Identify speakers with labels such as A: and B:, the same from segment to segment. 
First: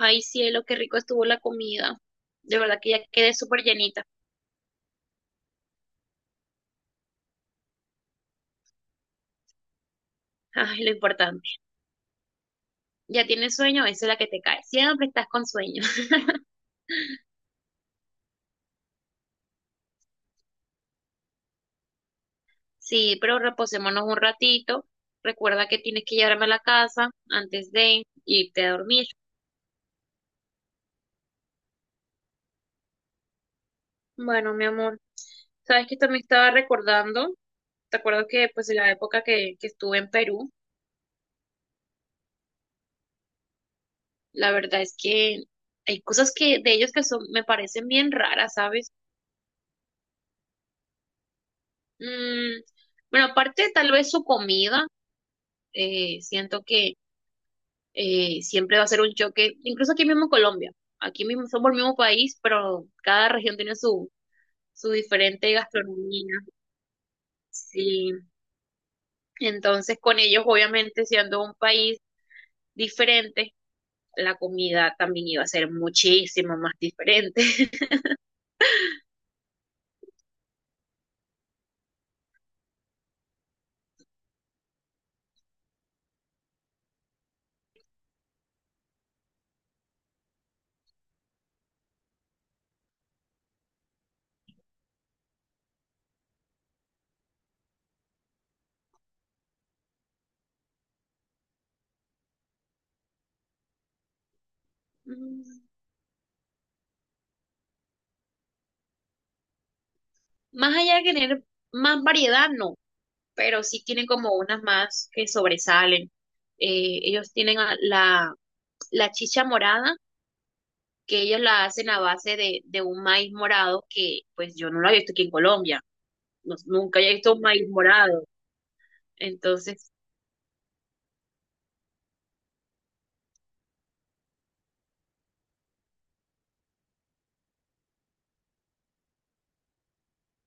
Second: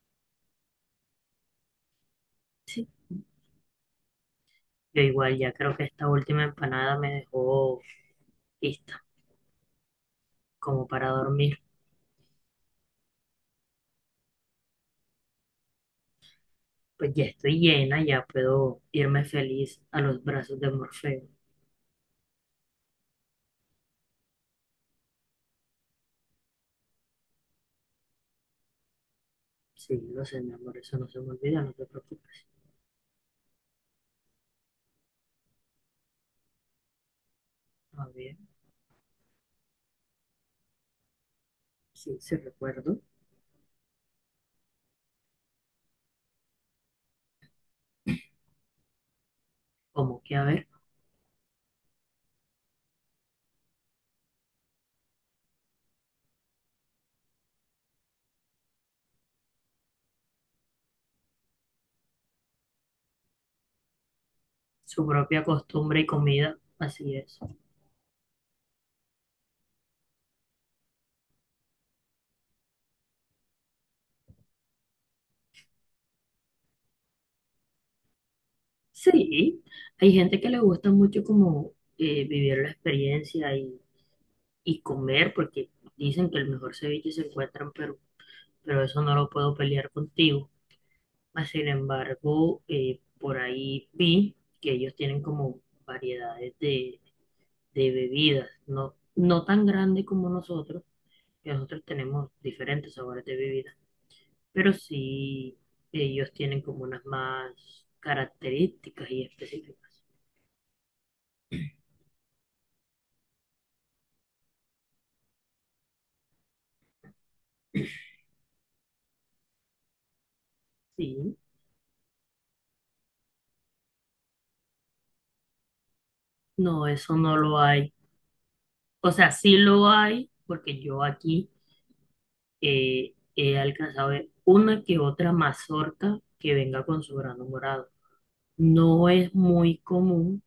A: Ay, cielo, qué rico estuvo la comida. De verdad
B: Sí,
A: que ya quedé súper llenita.
B: yo igual ya creo que esta última empanada me dejó lista
A: Ay,
B: como
A: lo
B: para dormir.
A: importante. ¿Ya tienes sueño? Esa es la que te cae. Siempre estás con sueño.
B: Pues ya estoy llena, ya puedo irme feliz a los brazos de Morfeo.
A: Sí, pero reposémonos un ratito. Recuerda que tienes que llevarme a la casa antes de irte a dormir.
B: Sí, lo sé, mi amor, eso no se me olvida, no te preocupes.
A: Bueno, mi amor, sabes que también estaba recordando, te
B: A
A: acuerdo
B: ver,
A: que pues en la época que estuve en Perú,
B: sí, recuerdo.
A: la verdad es que hay cosas que de ellos que son, me parecen bien raras, ¿sabes?
B: Como que, a ver,
A: Mm, bueno, aparte tal vez su comida. Siento que siempre va a ser un choque, incluso aquí mismo en Colombia, aquí mismo somos el mismo país, pero cada región tiene su
B: su propia
A: diferente
B: costumbre y
A: gastronomía.
B: comida, así es.
A: Sí, entonces con ellos, obviamente, siendo un país diferente, la comida también iba a ser muchísimo más diferente.
B: Sí, hay gente que le gusta mucho como vivir la experiencia y comer, porque dicen que el mejor ceviche se encuentra en Perú, pero eso no lo puedo pelear contigo. Mas, sin embargo, por ahí vi que ellos tienen como variedades de bebidas, no, no tan grandes como nosotros, que nosotros tenemos diferentes sabores de bebidas, pero
A: Mm,
B: sí ellos tienen como unas más características y específicas.
A: Más allá de tener más variedad, no, pero sí tienen como unas más que sobresalen. Ellos tienen la chicha morada, que
B: Sí,
A: ellos la hacen a base de un maíz morado que pues yo no lo había visto aquí en Colombia,
B: no,
A: nunca había
B: eso
A: visto
B: no
A: un
B: lo
A: maíz
B: hay.
A: morado.
B: O sea, sí lo
A: Entonces,
B: hay, porque yo aquí he alcanzado a ver una que otra mazorca que venga con su grano morado. No es muy común,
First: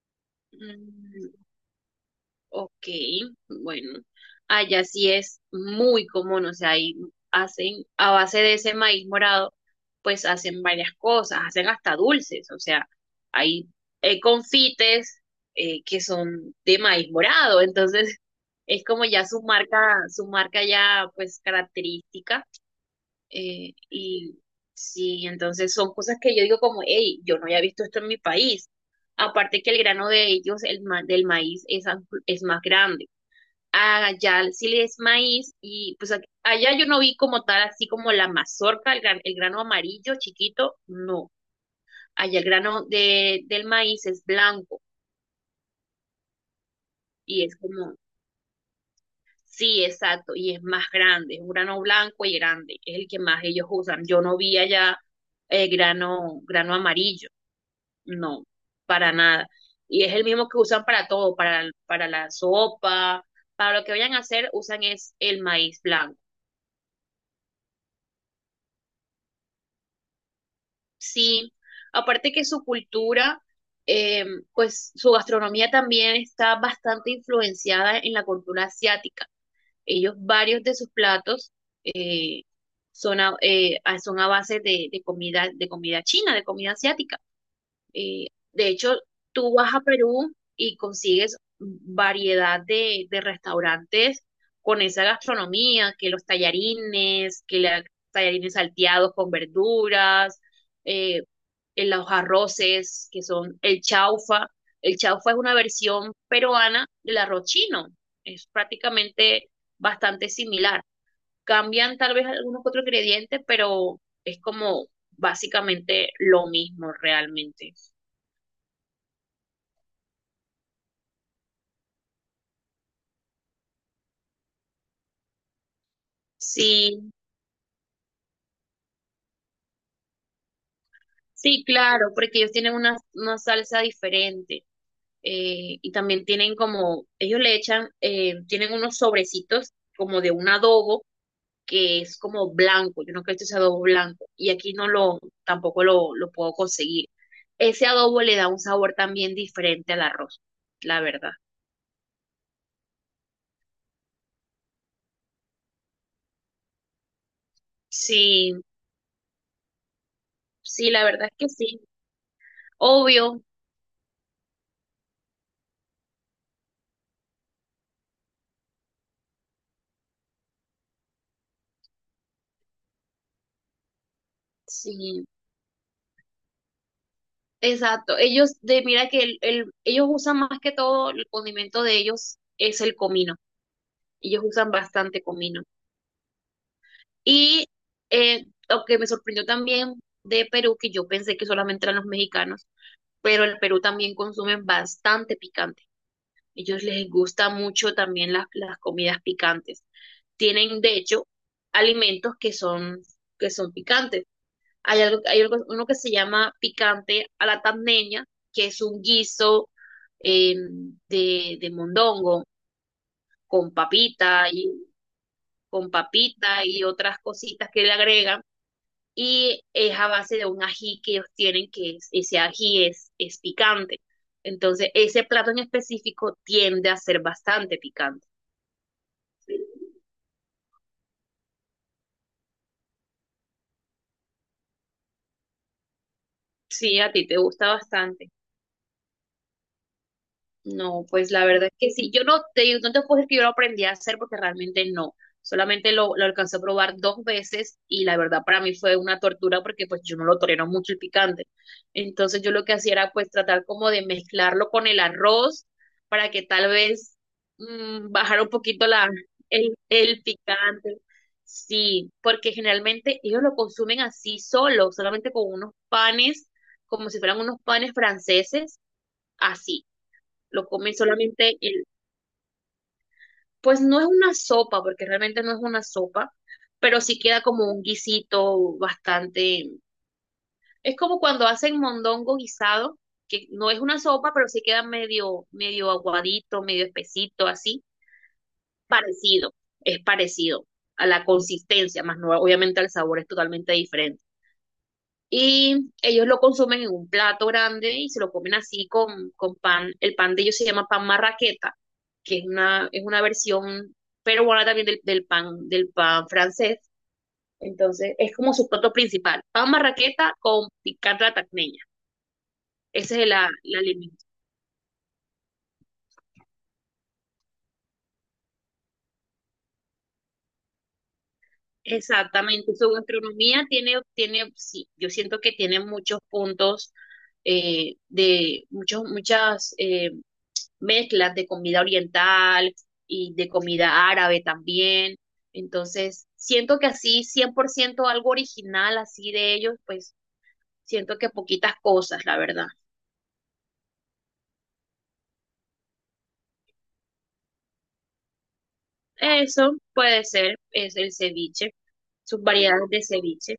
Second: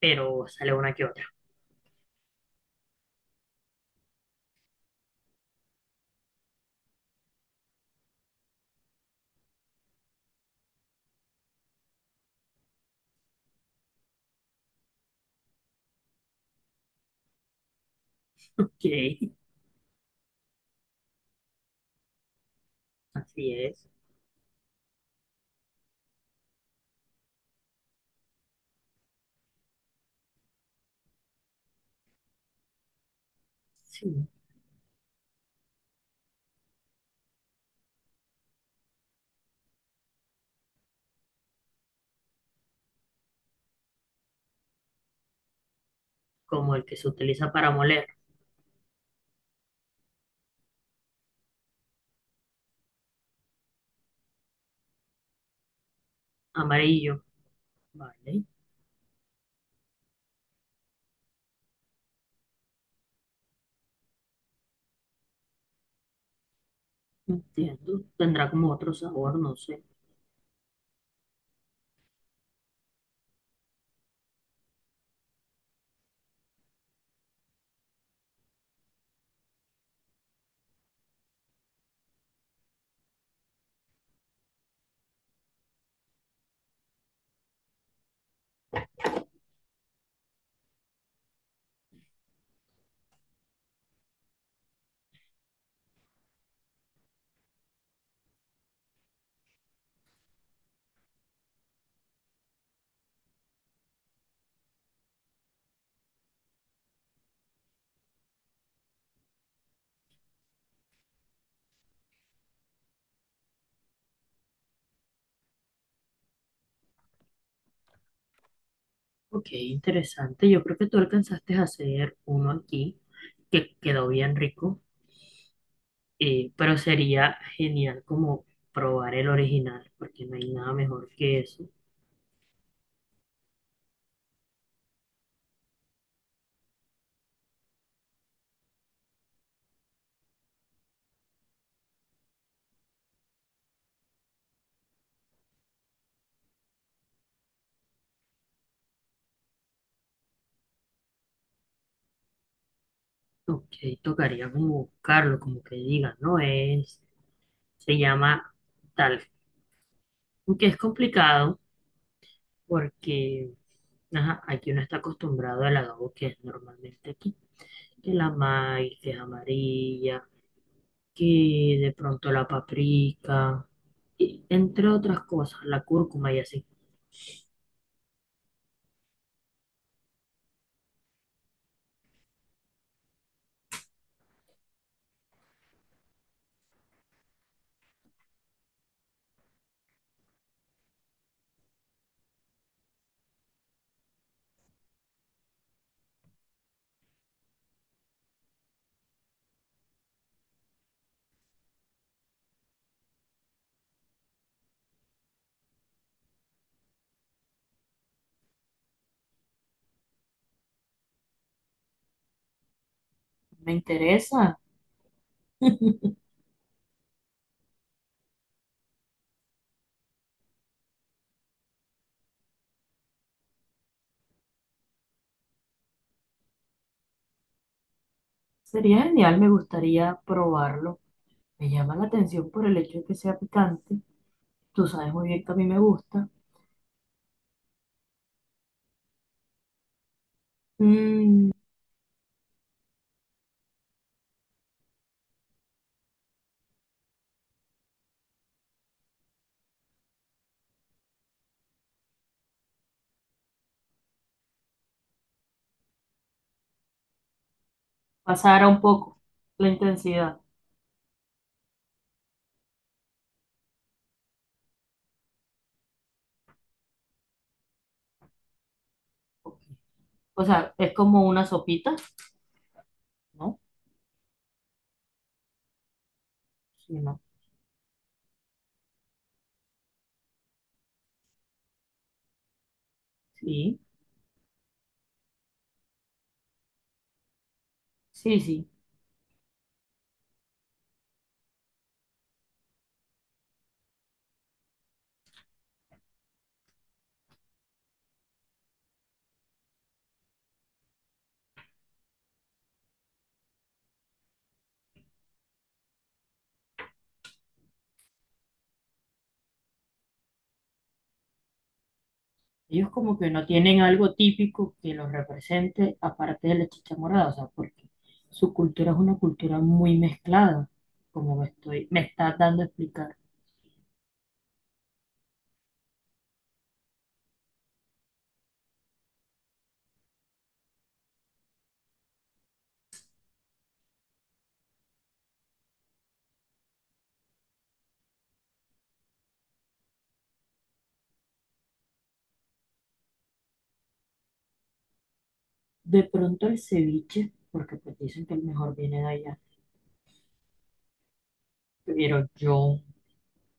B: pero sale una que otra.
A: mm, ok, bueno, allá sí es muy común, o sea, ahí hacen a base de ese maíz morado, pues hacen varias cosas, hacen hasta dulces, o sea, hay confites que son de maíz morado, entonces
B: Ok,
A: es como ya su marca ya pues característica.
B: así
A: Eh,
B: es.
A: y sí, entonces son cosas que yo digo como, hey, yo no había visto esto en mi país. Aparte que el grano de ellos, del maíz, es más grande.
B: Sí,
A: Allá sí es maíz y pues allá yo no vi como tal, así como la mazorca, el grano amarillo chiquito, no. Allá el grano del maíz es blanco
B: como el que se
A: y
B: utiliza
A: es
B: para
A: como,
B: moler,
A: sí, exacto, y es más grande, es un grano blanco y grande, es el que más ellos usan. Yo no vi allá grano
B: amarillo.
A: amarillo. No,
B: Vale,
A: para nada. Y es el mismo que usan para todo, para la sopa, para lo que vayan a hacer, usan es el maíz blanco.
B: entiendo. Tendrá como otro sabor, no sé.
A: Sí, aparte que su cultura, eh, pues su gastronomía también está bastante influenciada en la cultura asiática. Ellos, varios de sus platos eh, son a base de comida, de comida china, de comida asiática. Eh, de hecho, tú vas a Perú y consigues variedad de restaurantes con esa gastronomía, que los tallarines salteados con verduras, eh, en los arroces, que son el chaufa. El chaufa es una versión peruana del arroz chino. Es prácticamente bastante similar. Cambian tal vez algunos otros ingredientes, pero es como básicamente lo mismo realmente.
B: Ok, interesante. Yo creo que tú alcanzaste a hacer uno aquí que quedó bien rico, pero
A: Sí,
B: sería genial como probar el original, porque no hay nada mejor que eso.
A: sí, claro, porque ellos tienen una salsa diferente. Y también tienen como, ellos le echan, tienen unos sobrecitos como de un adobo que es como blanco, yo no creo que ese adobo blanco, y aquí tampoco lo puedo conseguir. Ese adobo le da un sabor también diferente al arroz, la verdad.
B: Ok, tocaría como buscarlo, como que digan, ¿no? Es, se llama...
A: Sí,
B: Tal. Aunque es
A: sí, la verdad es que
B: complicado
A: sí. Obvio,
B: porque ajá, aquí uno está acostumbrado al agavo que es normalmente aquí. Que la maíz, que es amarilla, que de pronto la paprika, y entre otras
A: sí.
B: cosas, la cúrcuma y así.
A: Exacto, ellos, mira que ellos usan más que todo, el condimento de ellos es el comino, ellos usan bastante comino. Y lo que me sorprendió también de Perú, que yo pensé que solamente eran los mexicanos, pero el Perú también consumen bastante picante. Ellos les gusta mucho también las comidas picantes. Tienen, de hecho, alimentos que son, picantes. Uno que se llama picante a la tandeña, que es un guiso eh, de mondongo
B: Me
A: con papita
B: interesa.
A: y con papita y otras cositas que le agregan. Y es a base de un ají que ellos tienen, ese ají es picante. Entonces, ese plato en específico tiende a ser bastante picante.
B: Sería genial, me gustaría probarlo. Me llama la atención por el hecho de que sea picante. Tú sabes muy bien que a mí me gusta.
A: Sí, a ti te gusta bastante. No, pues la
B: Mm,
A: verdad es que sí. Yo no te, digo- No te puedo decir que yo lo aprendí a hacer porque realmente no. Solamente lo alcancé a probar dos veces y la verdad para mí fue una tortura porque pues yo no lo tolero mucho el picante. Entonces yo lo que hacía era pues tratar como de mezclarlo con el arroz para que tal vez bajara un
B: pasara un
A: poquito la,
B: poco la
A: el
B: intensidad.
A: picante. Sí, porque generalmente ellos lo consumen así solo, solamente con unos panes, como si fueran unos panes franceses,
B: Ok.
A: así
B: O
A: lo
B: sea,
A: come
B: es como una
A: solamente el,
B: sopita, ¿no?
A: pues no es una sopa, porque realmente no es una sopa,
B: Sí,
A: pero sí
B: no.
A: queda como un guisito bastante, es como cuando hacen mondongo guisado, que no es
B: Sí,
A: una sopa, pero sí queda medio, medio aguadito, medio espesito, así,
B: sí.
A: parecido, es parecido a la consistencia, más no, obviamente el sabor es totalmente diferente. Y ellos lo consumen en un plato grande y se lo comen así con pan. El pan de ellos se llama pan marraqueta, que es una, versión peruana también del pan francés. Entonces, es como su plato principal. Pan marraqueta con picante de la tacneña.
B: Ellos como
A: Ese es
B: que no
A: la el
B: tienen algo
A: alimento.
B: típico que los represente aparte de la chicha morada, o sea, porque su cultura es una cultura muy mezclada, como me estás dando a
A: Exactamente. Su
B: explicar.
A: gastronomía tiene, sí, yo siento que tiene muchos puntos de muchos, muchas mezclas de comida oriental y de comida árabe también. Entonces, siento que así 100% algo original así de ellos, pues siento que poquitas cosas, la verdad.
B: De pronto el ceviche, porque pues dicen que el mejor viene de allá,
A: Eso puede ser, es el ceviche,
B: pero
A: sus variedades de ceviche.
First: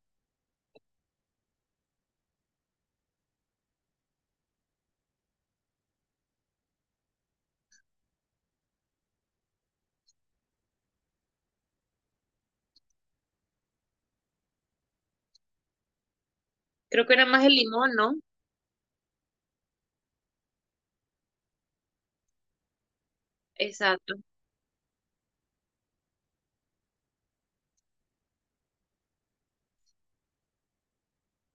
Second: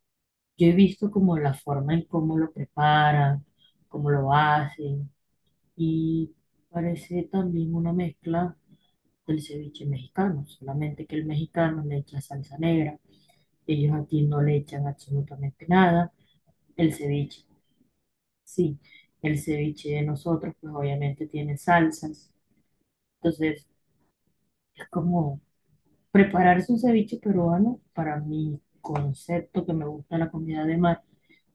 B: yo he visto como la forma en cómo lo preparan, cómo lo hacen, y parece también una mezcla del ceviche mexicano, solamente que el mexicano le echa salsa negra, ellos aquí no le echan absolutamente nada. El
A: Creo que era más
B: ceviche,
A: el limón, ¿no?
B: sí, el ceviche de nosotros pues obviamente tiene salsas, entonces
A: Exacto.
B: es como prepararse un ceviche peruano para mi concepto que me gusta la comida de mar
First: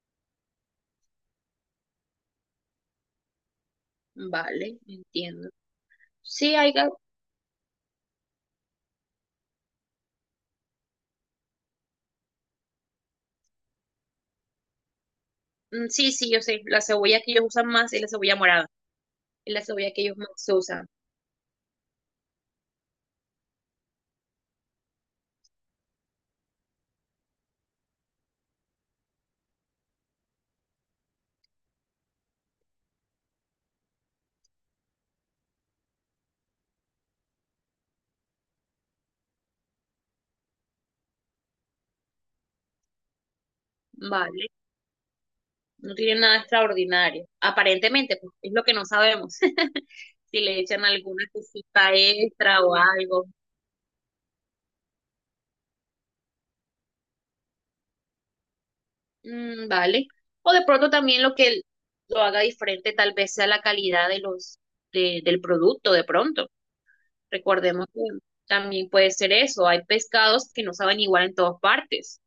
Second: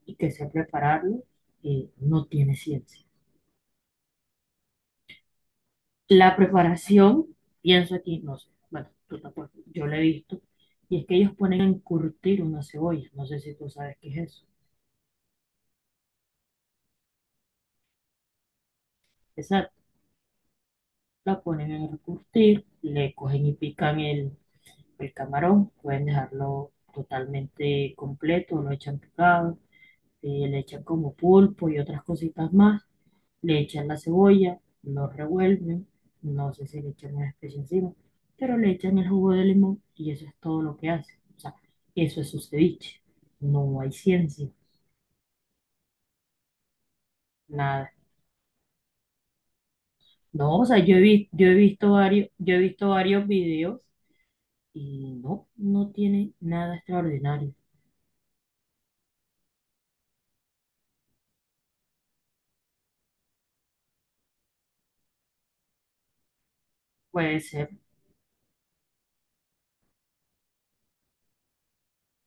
B: y que sé prepararlo, no tiene ciencia.
A: Vale, entiendo.
B: La
A: Sí,
B: preparación, pienso aquí, no sé, bueno, tú tampoco, yo la he visto, y es que ellos ponen a encurtir una cebolla, no sé si tú sabes qué es eso.
A: mm, sí, sí, yo sé, la cebolla que ellos usan más es la cebolla morada, es la
B: Exacto,
A: cebolla que ellos más usan.
B: la ponen a encurtir, le cogen y pican el camarón, pueden dejarlo totalmente completo, lo echan picado, le echan como pulpo y otras cositas más, le echan la cebolla, lo revuelven, no sé si le echan una especie encima, pero le echan el jugo de limón y eso es todo lo que hace. O sea, eso es su ceviche. No hay
A: Vale.
B: ciencia,
A: No tiene nada extraordinario.
B: nada.
A: Aparentemente, pues es lo que no sabemos. Si
B: No,
A: le
B: o sea,
A: echan alguna
B: yo he
A: cosita
B: visto varios, yo he
A: extra o
B: visto
A: algo.
B: varios videos y no, no tiene nada extraordinario.
A: Mm, vale. O de pronto también lo que lo haga diferente tal vez sea la calidad de los, del producto, de pronto.
B: Puede ser,
A: Recordemos que también puede ser eso. Hay pescados que no saben igual en todas partes,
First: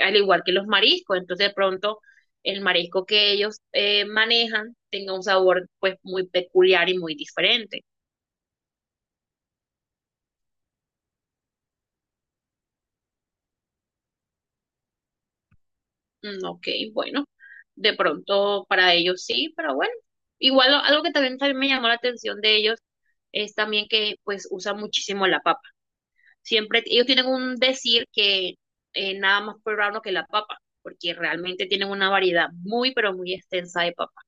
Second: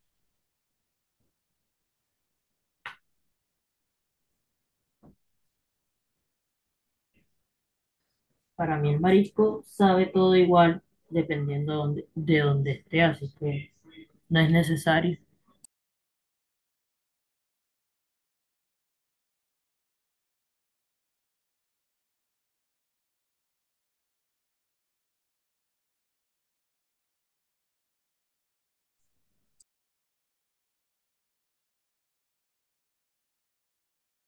A: al igual que los mariscos. Entonces, de pronto, el marisco que ellos manejan tenga un sabor pues muy peculiar y muy diferente.
B: para mí el marisco sabe todo igual dependiendo de dónde esté, así que no es necesario.
A: Mm, ok, bueno, de pronto para ellos sí, pero bueno, igual algo que también me llamó la atención de ellos es también que pues usan muchísimo la papa. Siempre ellos tienen un decir que nada más peruano que la papa, porque realmente tienen una variedad muy, pero muy extensa de papas.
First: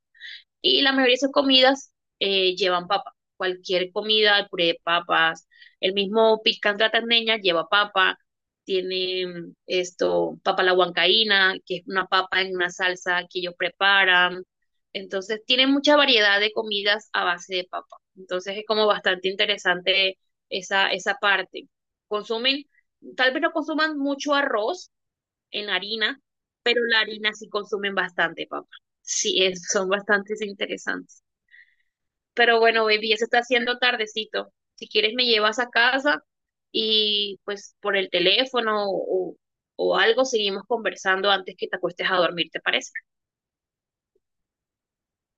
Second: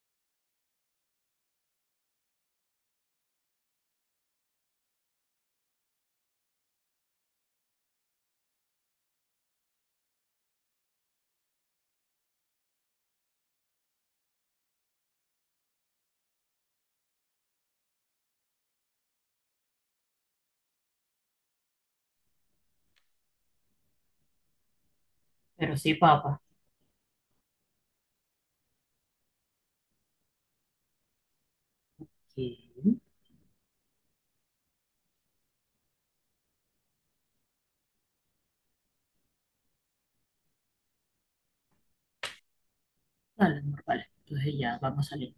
A: Y la mayoría de esas comidas llevan papa. Cualquier comida, el puré de papas, el mismo picante de la tandeña lleva papa. Tiene esto, papa a la huancaína, que es una papa en una salsa que ellos preparan. Entonces, tiene mucha variedad de comidas a base de papa. Entonces, es como bastante interesante esa parte. Consumen, tal vez no consuman mucho arroz en
B: Pero sí,
A: harina,
B: papa.
A: pero la harina sí consumen bastante, papá. Sí, son bastantes interesantes.
B: ¿Qué?
A: Pero bueno, baby, ya se está haciendo tardecito. Si quieres me llevas a casa y pues por el teléfono o algo seguimos conversando antes que te acuestes a dormir, ¿te parece?
B: Dale, amor, vale. Entonces ya vamos a salir.